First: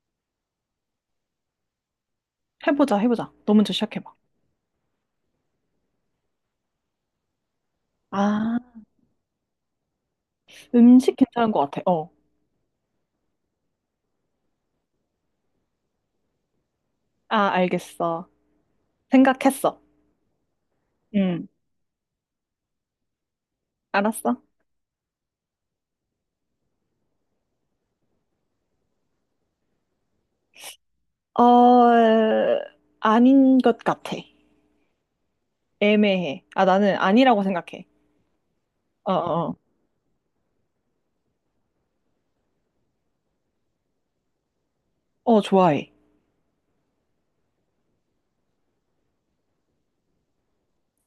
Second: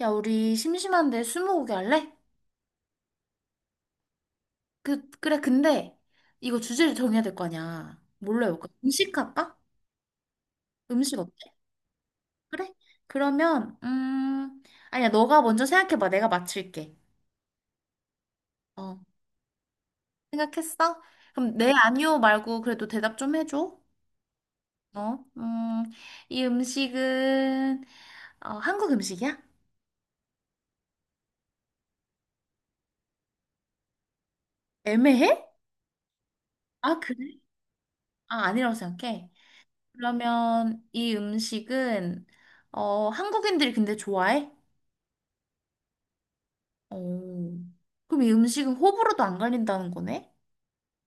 야, 우리 심심한데 스무고개 할래? 해보자, 해보자. 너 먼저 시작해봐. 그래, 근데 이거 주제를 정해야 될 거 아니야. 뭘로 아, 해볼까? 음식 할까? 음식 음식 어때? 괜찮은 것 같아. 어. 그래? 그러면, 아니야, 너가 먼저 생각해봐. 내가 맞출게. 아, 알겠어. 어, 생각했어. 생각했어? 응, 그럼 네, 아니요 말고 그래도 대답 좀 해줘. 알았어. 어, 음, 이 음식은, 어, 한국 음식이야? 어, 아닌 것 같아. 애매해? 애매해. 아, 나는 아, 그래? 아니라고 생각해. 아, 아니라고 어, 생각해. 어. 그러면 이 음식은, 어, 한국인들이 근데 좋아해? 어, 좋아해. 오. 그럼 이 음식은 호불호도 안 갈린다는 거네?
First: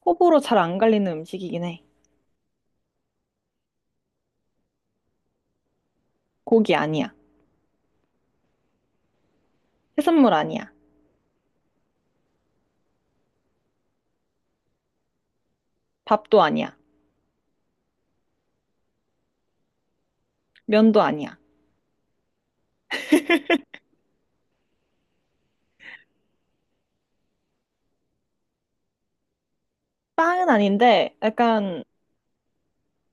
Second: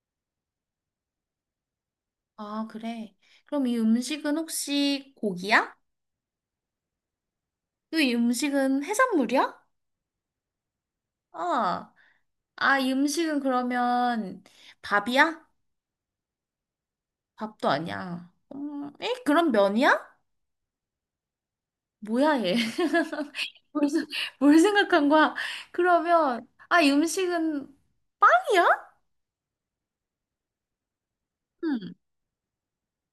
호불호 잘 안 갈리는 음식이긴 해. 아, 그래. 그럼 이 음식은 혹시 고기야? 고기 아니야. 또 이 음식은 해산물이야? 해산물 아니야. 아, 아, 이 음식은 그러면 밥이야? 밥도 아니야. 밥도 아니야. 에? 그럼 면이야? 면도 아니야. 뭐야, 얘. 뭘, 생- 뭘 생각한 거야? 그러면, 아, 이 음식은 빵이야? 빵은 아닌데, 약간 응.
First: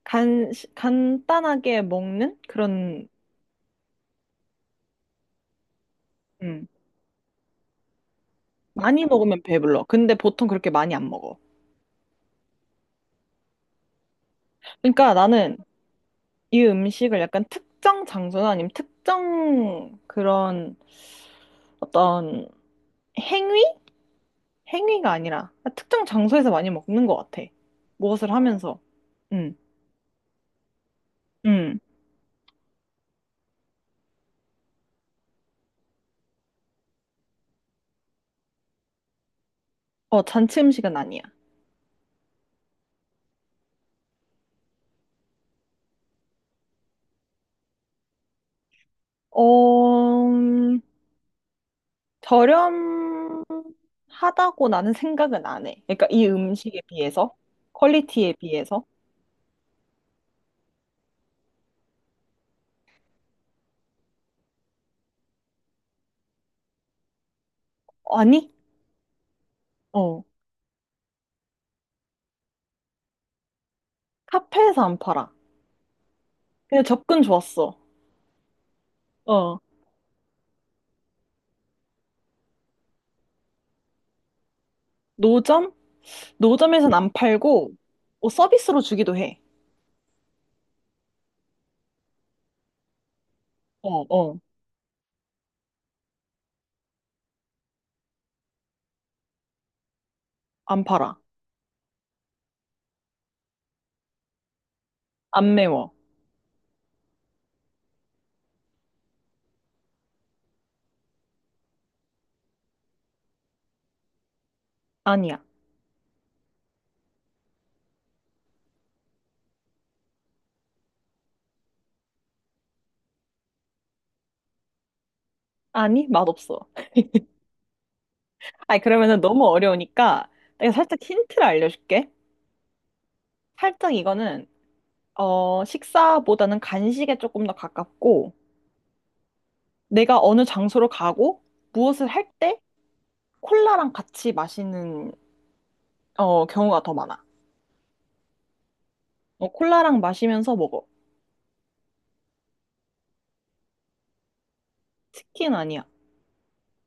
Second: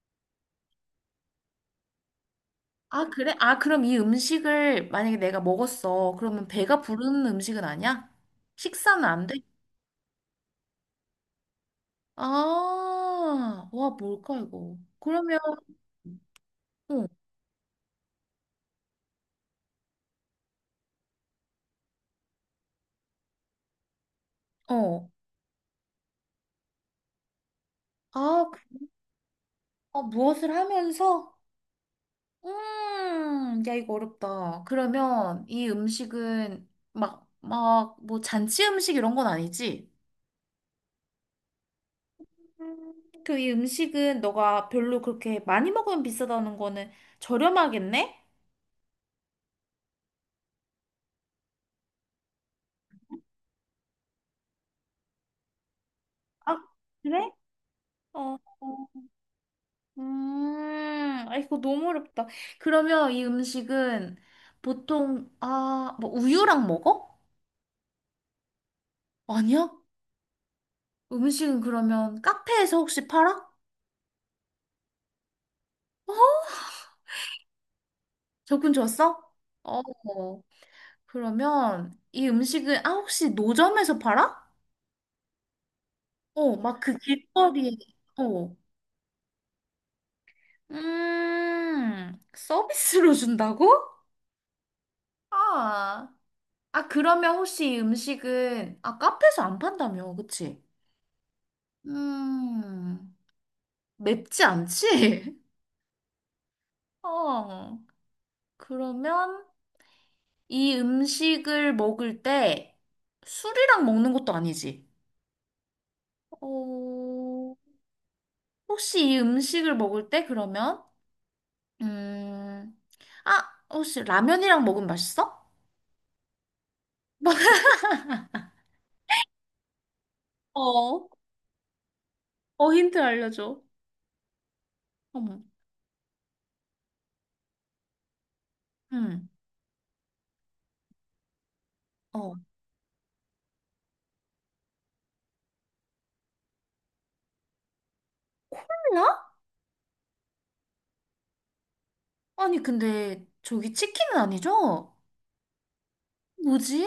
간단하게 먹는 아, 그런, 그래? 아, 그럼 이 음식을 만약에 내가 먹었어. 그러면 음. 배가 부르는 음식은 아니야? 식사는 많이 안 돼? 먹으면 배불러. 근데 보통 그렇게 많이 안 먹어. 아, 와, 뭘까, 이거. 그러니까 그러면, 나는 이 응, 음식을 약간 특정 장소나 아니면 특정 그런 어떤 행위? 행위가 어. 아니라 특정 장소에서 많이 먹는 것 같아. 무엇을 아, 그- 하면서. 응, 아, 무엇을 하면서? 응. 야, 이거 어렵다. 그러면 이 음식은 막, 막, 뭐 잔치 음식 이런 건 아니지? 어, 잔치 음식은 아니야. 그 이 음식은 너가 별로 그렇게 많이 먹으면 비싸다는 거는 저렴하겠네? 어, 저렴하다고 나는 생각은 안 해. 그러니까 이 아, 음식에 그래? 비해서, 퀄리티에 어. 비해서. 아, 이거 너무 어렵다. 그러면 이 음식은 보통, 아, 뭐 우유랑 먹어? 아니, 아니야? 어, 음식은 그러면 카페에서 혹시 팔아? 카페에서 안 팔아. 어? 그냥 접근 좋았어. 접근 좋았어? 어, 어, 그러면 이 음식은, 아, 혹시 노점에서 팔아? 노점? 어, 막 노점에선 그 안 길거리에, 팔고 어, 어. 서비스로 주기도 해. 서비스로 준다고? 어, 어. 아, 아, 그러면 혹시 이 음식은, 아, 카페에서 안 판다며, 그치? 안 팔아. 음. 맵지 않지? 안 매워. 어. 그러면 이 음식을 먹을 때 술이랑 먹는 것도 아니지? 아니야. 어, 혹시 이 음식을 먹을 때 그러면, 음, 아, 혹시 라면이랑 먹으면 맛있어? 아니, 맛없어. 아니, 그러면은 너무 어려우니까 내가 살짝 어, 힌트를 알려줄게. 어, 힌트 알려줘. 살짝 이거는 어머, 어, 식사보다는 간식에 조금 더 가깝고 음, 내가 어느 장소로 가고 무엇을 할 어. 때 콜라랑 같이 마시는 어, 경우가 더 많아. 콜라? 어, 콜라랑 마시면서 먹어. 아니, 근데 저기 치킨은 아니죠? 치킨 아니야. 뭐지?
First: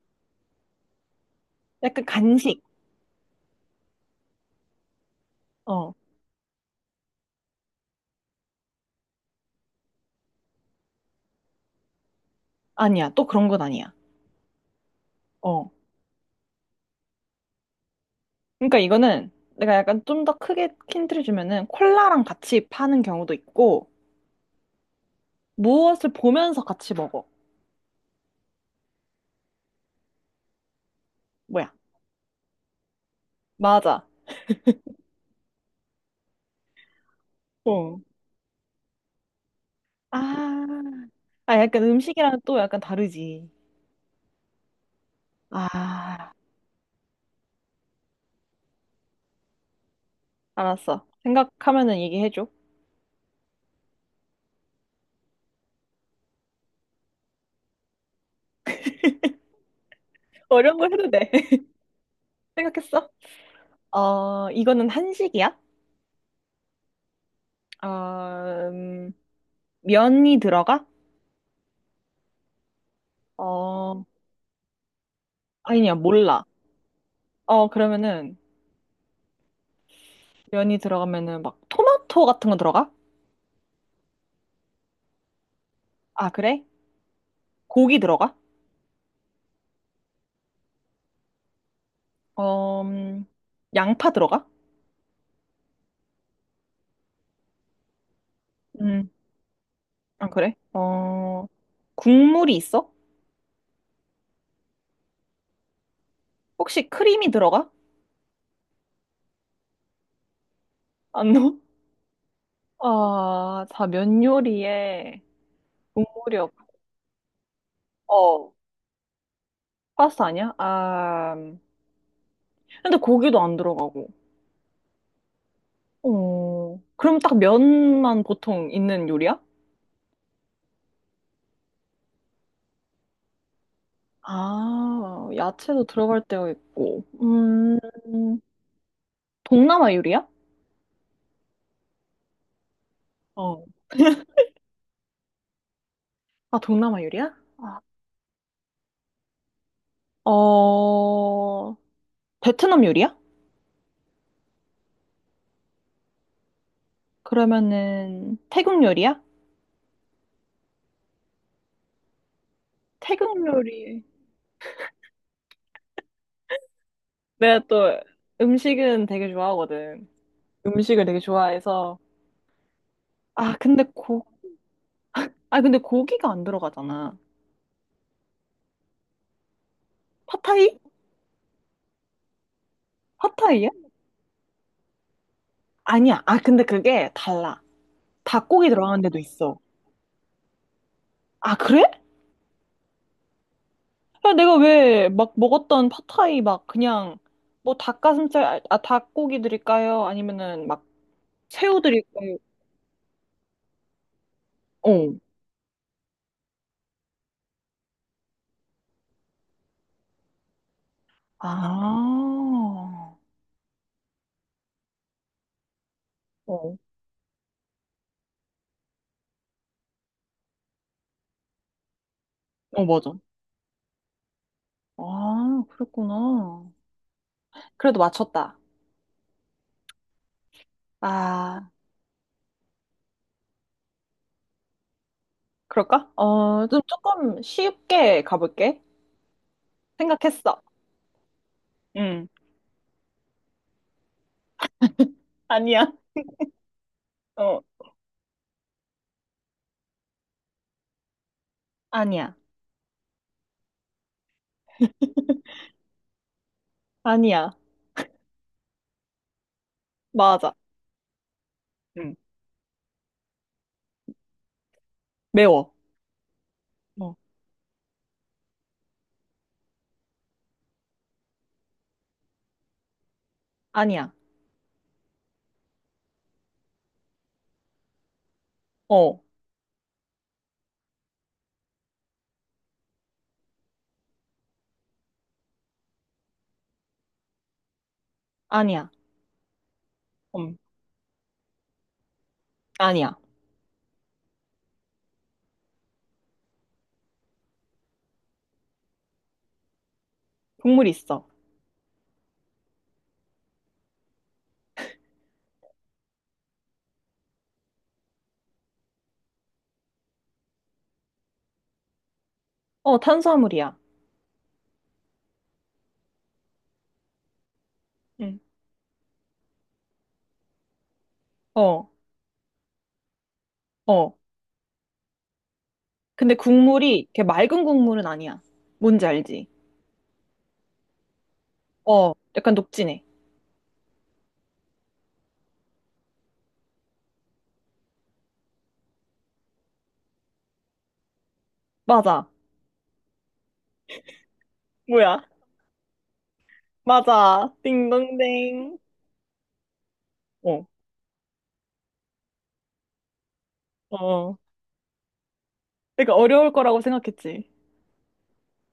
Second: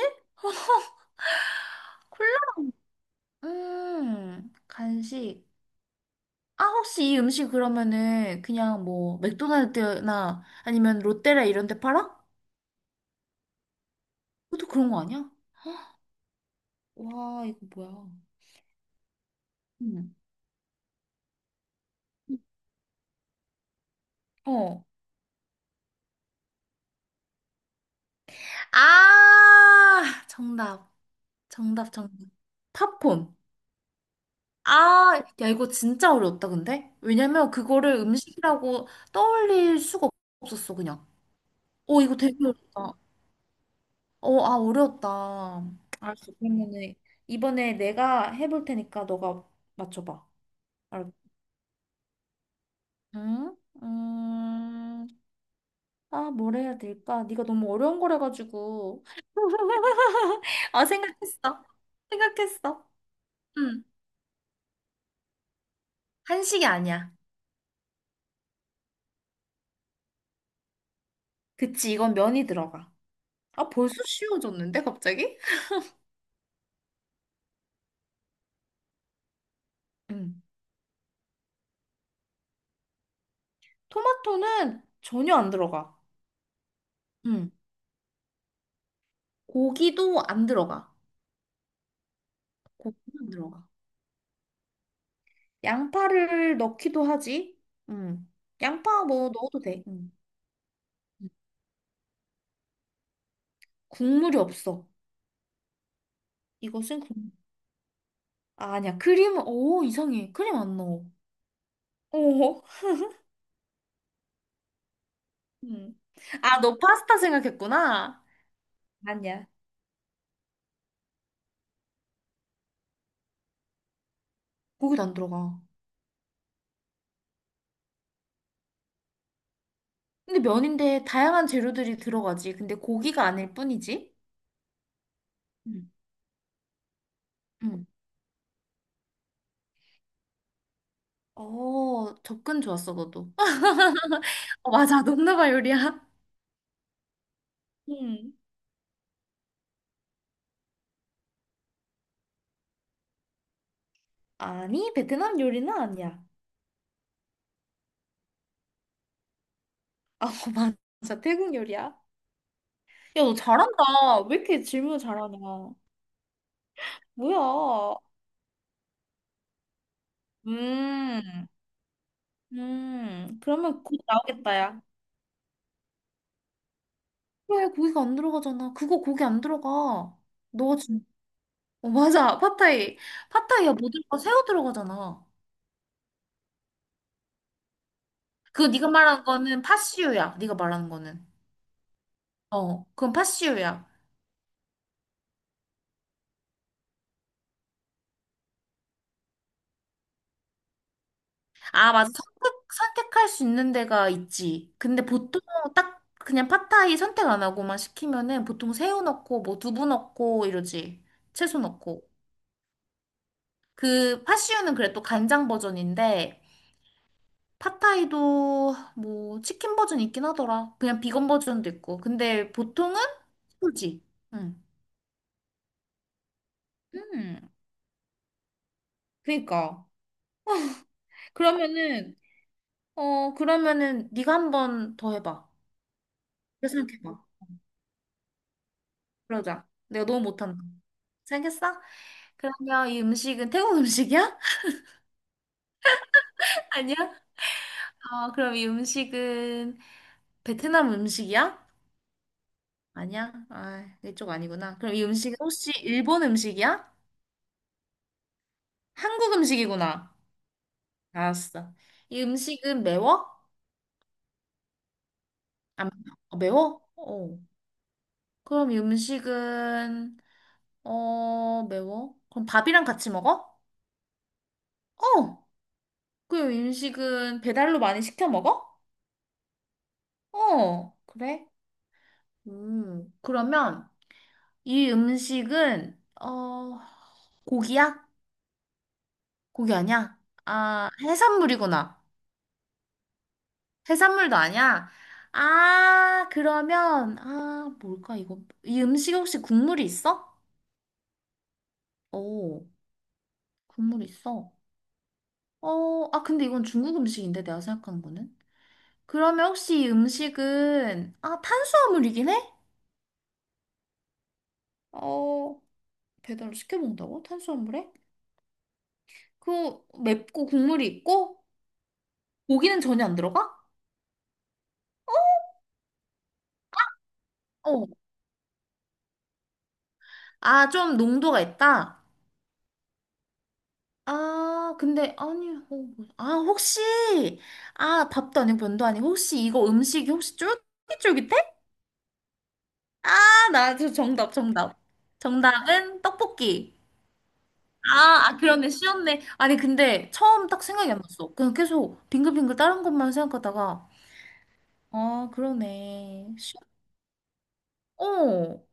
약간 콜라? 간식. 간식. 어, 아, 혹시 이 음식 그러면은 그냥 뭐 맥도날드나 아니면 롯데라 이런 데 팔아? 아니야. 또 그런 건 아니야. 그것도 그런 거 아니야? 어. 와, 이거 뭐야. 그러니까 이거는 내가 약간 응. 좀 더 크게 힌트를 주면은 콜라랑 같이 파는 경우도 있고 어. 무엇을 보면서 같이 먹어. 아, 정답. 뭐야? 정답, 정답. 팝콘. 맞아. 아, 야, 이거 진짜 어려웠다, 근데? 왜냐면 그거를 어. 음식이라고 떠올릴 수가 아, 없었어, 그냥. 아 약간 어, 이거 되게 음식이랑 또 약간 어렵다. 다르지. 어, 아, 어려웠다. 알았어. 아, 그러면은 이번에 내가 해볼 테니까 너가 맞춰봐. 알았어. 알았지? 생각하면은 얘기해줘. 응? 음, 아, 뭘 해야 될까? 네가 너무 어려운 거래가지고 어려운 아, 거 해도 돼. 생각했어. 생각했어. 생각했어? 응. 어, 이거는 한식이야? 한식이 아니야. 어, 음, 면이 들어가? 그치, 이건 면이 들어가. 아, 벌써 어, 쉬워졌는데, 갑자기? 아니야, 몰라. 어, 그러면은 응. 면이 들어가면은 막 토마토 같은 거 들어가? 토마토는 전혀 안 들어가. 아, 그래? 응. 고기 들어가? 고기도 안 들어가. 어, 고기도 안 들어가. 양파 들어가? 양파를 넣기도 하지. 응. 양파 음, 뭐 넣어도 돼. 응. 아, 그래? 어, 국물이 있어? 국물이 없어. 혹시 이것은 크림이 들어가? 아, 아니야. 크림, 오, 이상해. 크림 안 넣어. 안 넣어? 오. 아, 다 면 요리에 응. 국물이 없, 아, 너 파스타 생각했구나. 어, 아니야. 파스타 아니야? 아, 근데 고기도 안 들어가고. 고기도 안 들어가. 어, 그럼 딱 면만 보통 있는 요리야? 근데 면인데 다양한 재료들이 들어가지. 근데 고기가 아닐 뿐이지? 아, 야채도 응 들어갈 때가 있고. 응. 동남아 요리야? 어, 접근 좋았어, 너도. 어. 어, 맞아. 동남아 요리야. 아, 동남아 요리야? 아. 응. 어, 베트남 요리야? 아니, 베트남 요리는 아니야. 그러면은 태국 요리야? 아, 맞아. 태국 요리야. 야, 너 태국 요리. 잘한다. 왜 이렇게 질문 잘하냐. 내가 뭐야. 또 음식은 되게 좋아하거든. 음식을 되게 음. 좋아해서. 아, 그러면 고기 나오겠다, 야. 아, 근데 고기가 안 들어가잖아. 왜 고기가 안 들어가잖아. 그거 고기 안 들어가. 팟타이? 너 지금 어, 맞아. 팟타이. 팟타이야? 팟타이야 뭐 들어가? 새우 들어가잖아. 아니야. 아, 근데 그게 달라. 그거 닭고기 네가 들어가는 데도 말하는 있어. 거는 팥시유야. 네가 말하는 거는. 아, 그래? 어, 그건 팥시유야. 야, 내가 왜 막 먹었던 팟타이 막 그냥 뭐 닭가슴살, 닭고기 드릴까요? 아니면은 막 새우 아, 맞아. 드릴까요? 선택할 수 있는 데가 있지. 근데 어. 보통 딱 그냥 팟타이 선택 안 하고만 시키면은 보통 새우 넣고 뭐 두부 넣고 이러지. 채소 넣고. 아. 그 팥시유는 그래 또 간장 버전인데 어. 팟타이도 뭐 치킨 버전 있긴 하더라. 그냥 비건 버전도 있고. 근데 어, 보통은 맞아. 소지. 응. 아, 그랬구나. 음, 그래도 맞췄다. 그니까. 아, 그러면은, 어, 그러면은 네가 한 번 더 해봐. 그럴까? 어, 그래 좀 생각해봐. 조금 쉽게 가볼게. 그러자. 내가 너무 생각했어. 못한다. 생각했어? 응. 그러면 이 음식은 태국 음식이야? 아니야. 아니야? 어. 어, 그럼 이 음식은 베트남 음식이야? 아니야. 아니야? 아, 이쪽 아니구나. 그럼 이 음식은 혹시 일본 음식이야? 아니야. 한국 음식이구나. 맞아. 알았어. 응. 이 음식은 매워? 매워. 안 매워? 어, 매워? 어. 어. 그럼 이 음식은 어 매워? 그럼 밥이랑 같이 먹어? 아니야. 어. 그럼 이 음식은 배달로 많이 시켜 먹어? 어. 어. 그래? 음. 그러면 이 음식은 어 고기야? 아니야. 고기 아니야? 음. 아 해산물이구나. 아니야. 해산물도 아니야? 아 그러면 아 뭘까 이거 이 음식 혹시 국물이 있어? 국물 있어. 오. 국물 있어. 어, 아, 근데 이건 중국 음식인데, 내가 생각한 거는. 그러면 혹시 이 음식은, 아, 탄수화물이긴 해? 어, 탄수화물이야. 어, 배달을 시켜 먹는다고? 탄수화물에? 응. 그, 맵고 국물이 있고? 어. 고기는 전혀 안 들어가? 어. 근데 국물이 이렇게 맑은 어. 국물은 아니야. 뭔지 알지? 아, 좀 농도가 있다? 어. 약간 녹진해. 아, 근데, 아니, 어, 아, 혹시, 아, 밥도 아니고 면도 아니고, 혹시 이거 음식이 혹시 쫄깃쫄깃해? 맞아. 아, 나 저 정답, 정답. 뭐야? 정답은 떡볶이. 맞아. 아, 아, 그러네. 띵동댕. 쉬었네. 아니, 근데 처음 딱 어. 생각이 안 났어. 그냥 계속 빙글빙글 다른 것만 생각하다가, 어. 아, 그러니까 그러네. 어려울 쉬... 거라고 생각했지. 어,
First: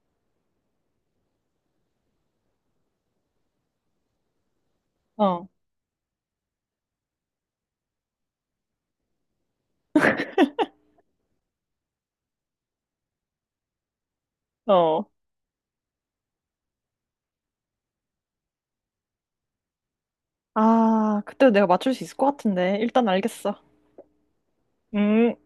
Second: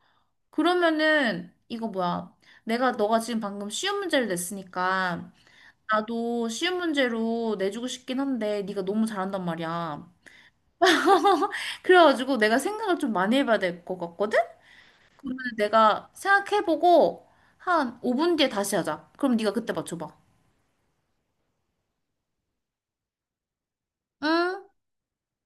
그러면은, 이거 뭐야. 내가, 너가 지금 방금 쉬운 문제를 냈으니까, 어. 나도 쉬운 문제로 내주고 싶긴 한데, 네가 너무 잘한단 말이야. 그래가지고 내가 생각을 좀 많이 해봐야 될 것 같거든? 어. 그러면 내가 생각해보고, 한 5분 뒤에 다시 하자. 그럼 네가 그때 맞춰봐. 아, 그때 내가 맞출 수 있을 것 같은데. 일단 알겠어. 응? 음.